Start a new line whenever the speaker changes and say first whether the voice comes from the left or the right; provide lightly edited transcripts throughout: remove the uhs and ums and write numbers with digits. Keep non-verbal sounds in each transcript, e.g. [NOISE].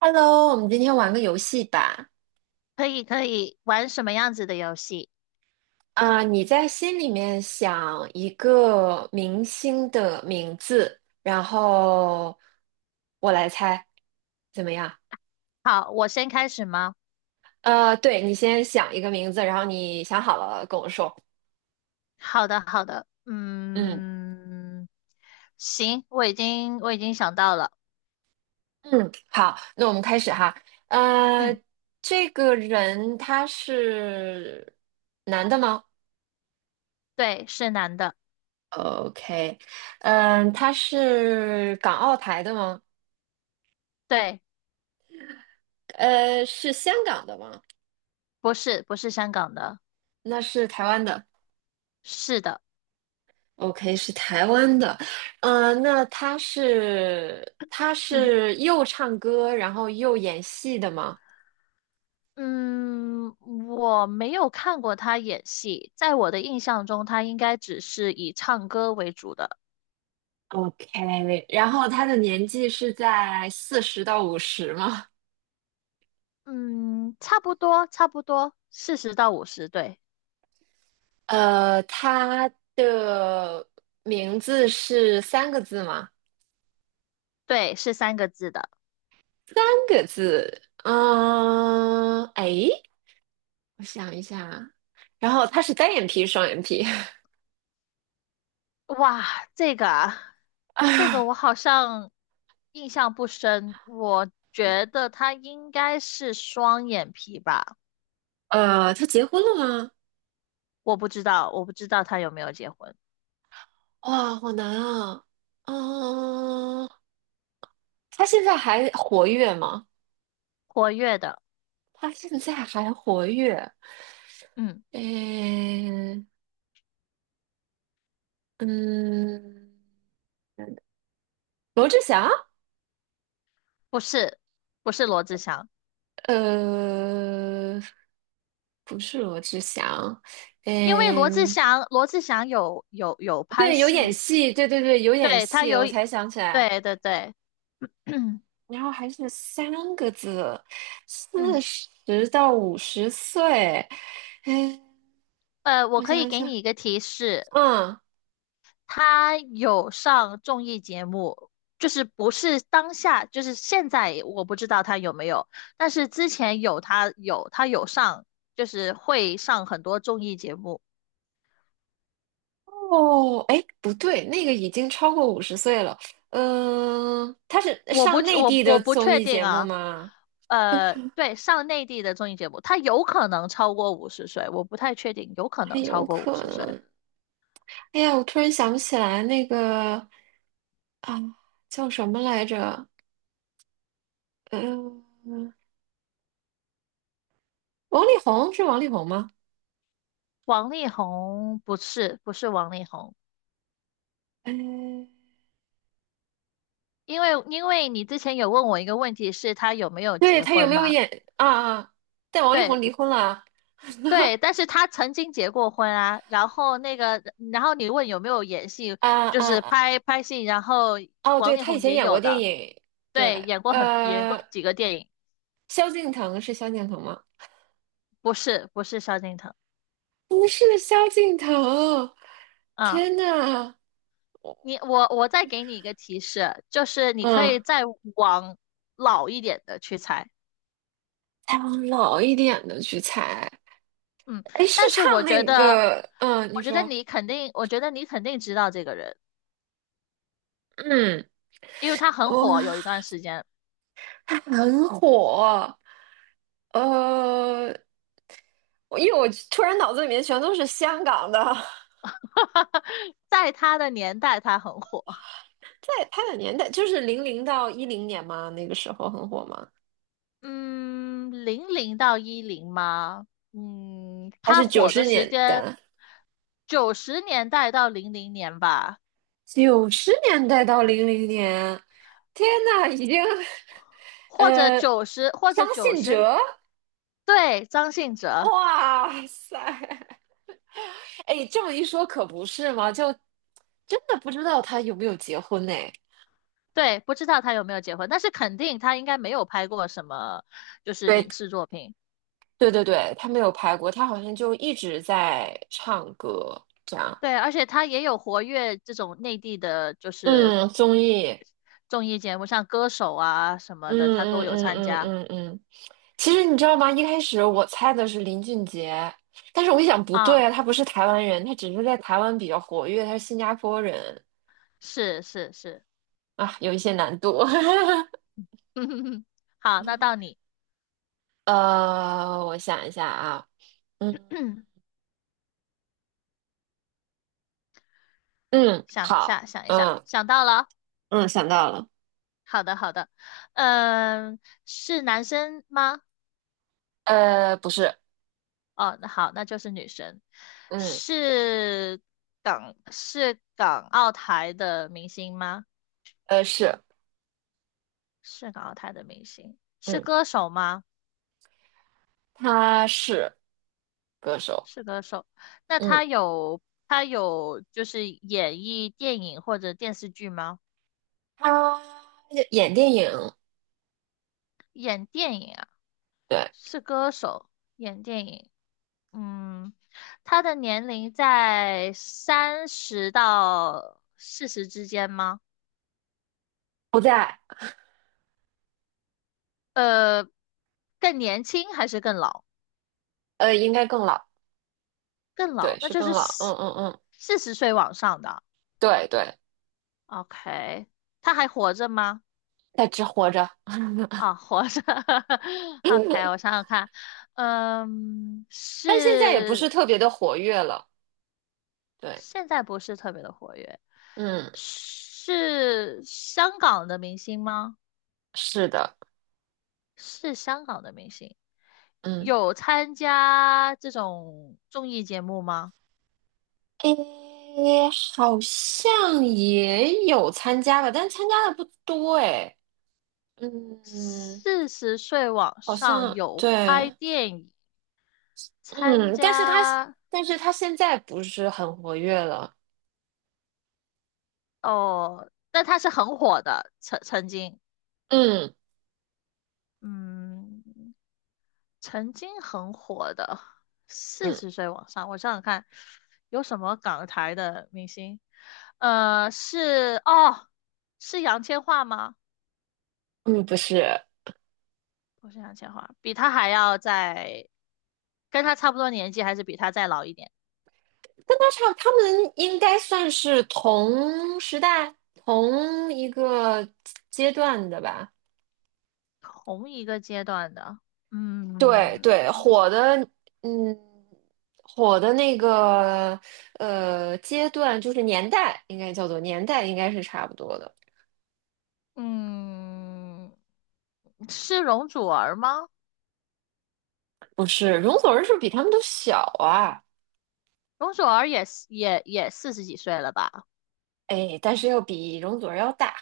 right: Hello，我们今天玩个游戏吧。
left: 可以玩什么样子的游戏？
right: 啊、你在心里面想一个明星的名字，然后我来猜，怎么样？
left: 好，我先开始吗？
right: 对，你先想一个名字，然后你想好了跟我说。
left: 好的好的，
right: 嗯
left: 嗯，行，我已经想到了。
right: 嗯，好，那我们开始哈。呃，
left: 嗯，
right: 这个人他是男的吗
left: 对，是男的。
right: ？OK，嗯、他是港澳台的吗？
left: 对，
right: 是香港的吗？
left: 不是香港的。
right: 那是台湾的
left: 是的。
right: ，OK，是台湾的，那他是他
left: [LAUGHS]
right: 是又唱歌，然后又演戏的吗
left: 嗯，我没有看过他演戏，在我的印象中，他应该只是以唱歌为主的。
right: ？OK，然后他的年纪是在四十到五十吗？
left: 嗯,差不多四十到五十，对。
right: 他的名字是三个字吗？
left: 对，是三个字的。
right: 三个字，嗯、哎，我想一下啊，然后他是单眼皮、双眼皮，[LAUGHS]
left: 哇，这个啊，这个
right: 啊，
left: 我好像印象不深，我觉得他应该是双眼皮吧。
right: 他结婚了吗？
left: 我不知道，我不知道他有没有结婚。
right: 哇，好难啊！嗯，他现在还活跃吗？
left: 活跃的。
right: 他现在还活跃？
left: 嗯，
right: 诶，嗯，罗志祥？
left: 不是，不是罗志祥。
right: 呃，不是罗志祥。
left: 因为罗志
right: 嗯，
left: 祥，罗志祥有拍
right: 对，有演
left: 戏。
right: 戏，对对对，有演
left: 对，他
right: 戏，
left: 有。
right: 我才想起来。
left: 对对对。[CLEARS THROAT]
right: 然后还是三个字，四
left: 嗯，
right: 十到五十岁。哎，
left: 呃，我
right: 我
left: 可
right: 想
left: 以
right: 一
left: 给
right: 想，
left: 你一个提示，
right: 嗯。
left: 他有上综艺节目，就是不是当下，就是现在我不知道他有没有，但是之前有他有上，就是会上很多综艺节目。
right: 哦，哎，不对，那个已经超过五十岁了。嗯、他是
left: 我不
right: 上内
left: 我
right: 地的
left: 我不
right: 综
left: 确
right: 艺
left: 定
right: 节目
left: 啊，
right: 吗？
left: 呃，对，上内地的综艺节目，他有可能超过五十岁，我不太确定，有可
right: 还
left: 能
right: 有
left: 超过五
right: 可
left: 十岁。
right: 能。哎呀，我突然想不起来那个啊，叫什么来着？呃，王力宏是王力宏吗？
left: 王力宏不是王力宏。
right: 哎，
left: 因为你之前有问我一个问题，是他有没有
right: 对，
left: 结
right: 他有
left: 婚
right: 没有
left: 嘛？
right: 演啊啊？但王力
left: 对。
right: 宏离婚了
left: 对，但是他曾经结过婚啊，然后那个，然后你问有没有演戏，
right: 啊
left: 就
right: 啊
left: 是
right: 啊！
left: 拍戏，然后
right: 哦，
left: 王
right: 对，
left: 力
right: 他以
left: 宏
right: 前
left: 也
right: 演过
left: 有
right: 电
left: 的。
right: 影，
left: 对，
right: 对，
left: 演过几个电影。
right: 萧敬腾是萧敬腾吗？
left: 不是萧敬腾。
right: 不是萧敬腾，
left: 啊，
right: 天呐，
left: 你,我再给你一个提示，就是你可以
right: 嗯，
left: 再往老一点的去猜。
right: 再往老一点的去猜，
left: 嗯，
right: 哎，是
left: 但是我
right: 唱
left: 觉
right: 那
left: 得，
right: 个，嗯，你
left: 我觉得
right: 说，
left: 你肯定，我觉得你肯定知道这个人，
right: 嗯，
left: 因为他很
right: 哦，
left: 火，有一段时间。
right: 他很火，呃，因为我突然脑子里面全都是香港的，[LAUGHS]
left: [LAUGHS] 在他的年代他很火。
right: 在他的年代就是00到10年嘛，那个时候很火吗？
left: 嗯，零零到一零吗？嗯，
right: 还
left: 他
right: 是九
left: 火
right: 十
left: 的时
right: 年
left: 间
right: 代？
left: 九十年代到零零年吧，
right: 90年代到00年，天呐，已经，[LAUGHS]
left: 或者
right: 呃，
left: 九十或者
right: 张
left: 九
right: 信
left: 十，
right: 哲，
left: 对，张信哲。
right: 哇塞，哎，这么一说可不是嘛，就真的不知道他有没有结婚呢？
left: 对，不知道他有没有结婚，但是肯定他应该没有拍过什么就是
right: 对，
left: 影视作品。
right: 对对对，他没有拍过，他好像就一直在唱歌，这样，
left: 对，而且他也有活跃这种内地的，就是
right: 嗯，综艺，
left: 综艺节目，像歌手啊什么的，
right: 嗯
left: 他都
right: 嗯
left: 有
right: 嗯
left: 参
right: 嗯
left: 加。
right: 嗯嗯，其实你知道吗？一开始我猜的是林俊杰，但是我一想不对
left: 啊，
right: 啊，他不是台湾人，他只是在台湾比较活跃，他是新加坡人
left: 是是是。
right: 啊，有一些难度。
left: [LAUGHS] 好，那到
right: [LAUGHS]
left: 你。
right: 我想一下啊，嗯
left: [CLEARS THROAT]
right: 嗯，
left: 想一
right: 好，
left: 下，想一下，
right: 嗯
left: 想到了。
right: 嗯，想到了，
left: 好的，好的。嗯，是男生吗？
right: 不是，
left: 哦，那好，那就是女生。
right: 嗯
left: 是是港澳台的明星吗？
right: 是，
left: 是港澳台的明星。是
right: 嗯，
left: 歌手吗？
right: 他是歌手，
left: 是歌手。那
right: 嗯，
left: 他有就是演绎电影或者电视剧吗？
right: 他演电影，
left: 演电影啊？
right: 对，
left: 是歌手，演电影。嗯，他的年龄在三十到四十之间吗？
right: 不在，
left: 呃，更年轻还是更老？
right: 应该更老，
left: 更
right: 对，
left: 老，那
right: 是
left: 就
right: 更
left: 是
right: 老，嗯
left: 四
right: 嗯嗯，
left: 四十岁往上的。
right: 对对。
left: OK，他还活着吗？
right: 在只活着，[LAUGHS]
left: 啊，活着。[LAUGHS] OK，我想想看。嗯，
right: 但现在也不是
left: 是
right: 特别的活跃了。对，
left: 现在不是特别的活跃。
right: 嗯，
left: 是香港的明星吗？
right: 是的，
left: 是香港的明星。
right: 嗯，
left: 有参加这种综艺节目吗？
right: 诶，好像也有参加吧，但参加的不多诶。嗯，
left: 四十岁往
right: 好
left: 上
right: 像
left: 有拍
right: 对，
left: 电影，参
right: 嗯，但是他
left: 加。
right: 但是他现在不是很活跃了。
left: 哦，但他是很火的，曾经，
right: 嗯
left: 嗯，曾经很火的，四
right: 嗯
left: 十岁往上，我想想看，有什么港台的明星？呃，是哦，是杨千嬅吗？
right: 嗯，不是，
left: 不是杨千嬅，比他还要再跟他差不多年纪，还是比他再老一点？
right: 跟他差，他们应该算是同时代、同一个阶段的吧。
left: 同一个阶段的。
right: 对
left: 嗯
right: 对，火的，嗯，火的那个阶段就是年代，应该叫做年代，应该是差不多的。
left: 嗯，是容祖儿吗？
right: 不是，容祖儿是不是比他们都小啊？
left: 容祖儿也是也也四十几岁了吧？
right: 哎，但是要比容祖儿要大。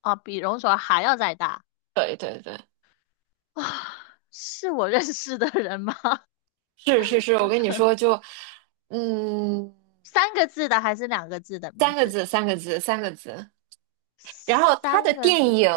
left: 啊，比容祖儿还要再大
right: 对对对，
left: 啊？是我认识的人吗？[LAUGHS]
right: 是是是，我
left: 我
right: 跟
left: 操，
right: 你说就，嗯，
left: 三个字的还是两个字的
right: 三
left: 名
right: 个
left: 字？
right: 字，三个字，三个字。然后他的
left: 三个
right: 电
left: 字。
right: 影，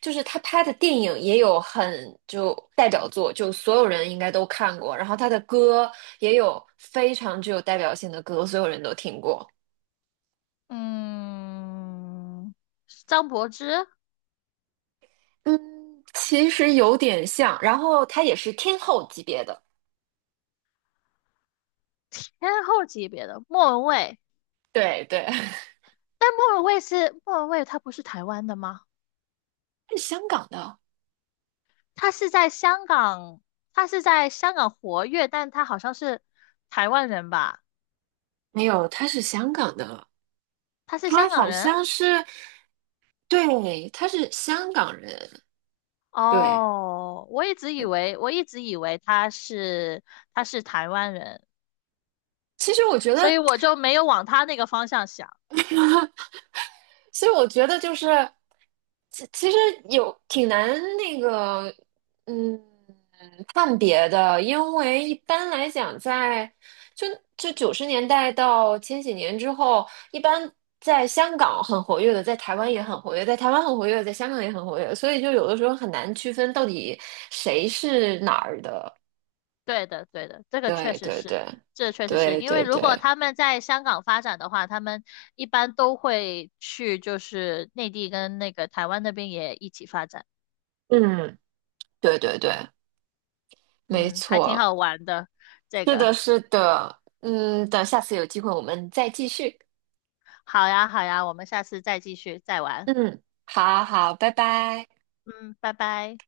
right: 就是他拍的电影也有很就代表作，就所有人应该都看过。然后他的歌也有非常具有代表性的歌，所有人都听过。
left: 嗯，张柏芝，
right: 嗯，其实有点像。然后他也是天后级别的，
left: 天后级别的，莫文蔚。
right: 对对，[LAUGHS]
left: 但莫文蔚是莫文蔚，他不是台湾的吗？
right: 他是香港的，
left: 他是在香港，他是在香港活跃，但他好像是台湾人吧？
right: 没有，他是香港的，
left: 他是
right: 他
left: 香港
right: 好
left: 人？
right: 像是，对，他是香港人。对，
left: 哦，我一直以为，我一直以为他是台湾人，
right: 其实我觉
left: 所
right: 得。
left: 以我就没有往他那个方向想。
right: 所以我觉得就是，其实有挺难那个，嗯，判别的，因为一般来讲在，就就九十年代到千禧年之后，一般在香港很活跃的，在台湾也很活跃，在台湾很活跃，在香港也很活跃，所以就有的时候很难区分到底谁是哪儿的。
left: 对的，对的，这个确
right: 对
left: 实
right: 对
left: 是，
right: 对，
left: 这确实是
right: 对
left: 因为
right: 对
left: 如果
right: 对，
left: 他们在香港发展的话，他们一般都会去就是内地跟那个台湾那边也一起发展。
right: 嗯，对对对，没
left: 嗯，还挺
right: 错。
left: 好玩的，这
right: 是的，
left: 个。
right: 是的，嗯，等下次有机会我们再继续。
left: 好呀，好呀，我们下次再继续再玩。
right: 嗯，好好，拜拜。
left: 嗯，拜拜。